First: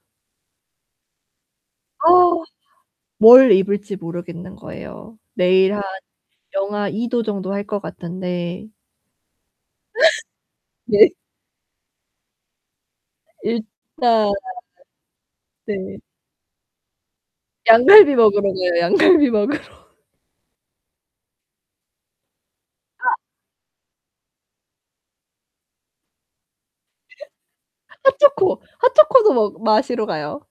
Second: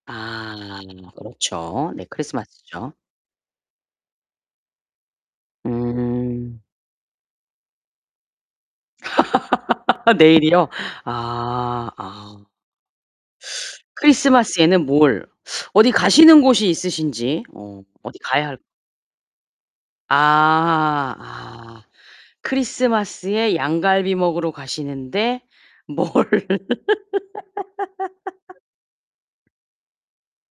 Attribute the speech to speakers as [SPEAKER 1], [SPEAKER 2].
[SPEAKER 1] 아 그렇죠. 네
[SPEAKER 2] 아
[SPEAKER 1] 크리스마스죠.
[SPEAKER 2] 뭘 입을지 모르겠는 거예요. 내일 한
[SPEAKER 1] 음.
[SPEAKER 2] -2도 정도 할 것 같은데.
[SPEAKER 1] 내일이요?
[SPEAKER 2] 네.
[SPEAKER 1] 아 아.
[SPEAKER 2] 일단
[SPEAKER 1] 크리스마스에는 뭘 어디
[SPEAKER 2] 네.
[SPEAKER 1] 가시는 곳이 있으신지? 어
[SPEAKER 2] 양갈비
[SPEAKER 1] 어디
[SPEAKER 2] 먹으러
[SPEAKER 1] 가야 할
[SPEAKER 2] 가요. 양갈비 먹으러.
[SPEAKER 1] 아 아
[SPEAKER 2] 아.
[SPEAKER 1] 크리스마스에 양갈비 먹으러 가시는데 뭘
[SPEAKER 2] 핫초코, 핫초코도 먹 마시러 가요.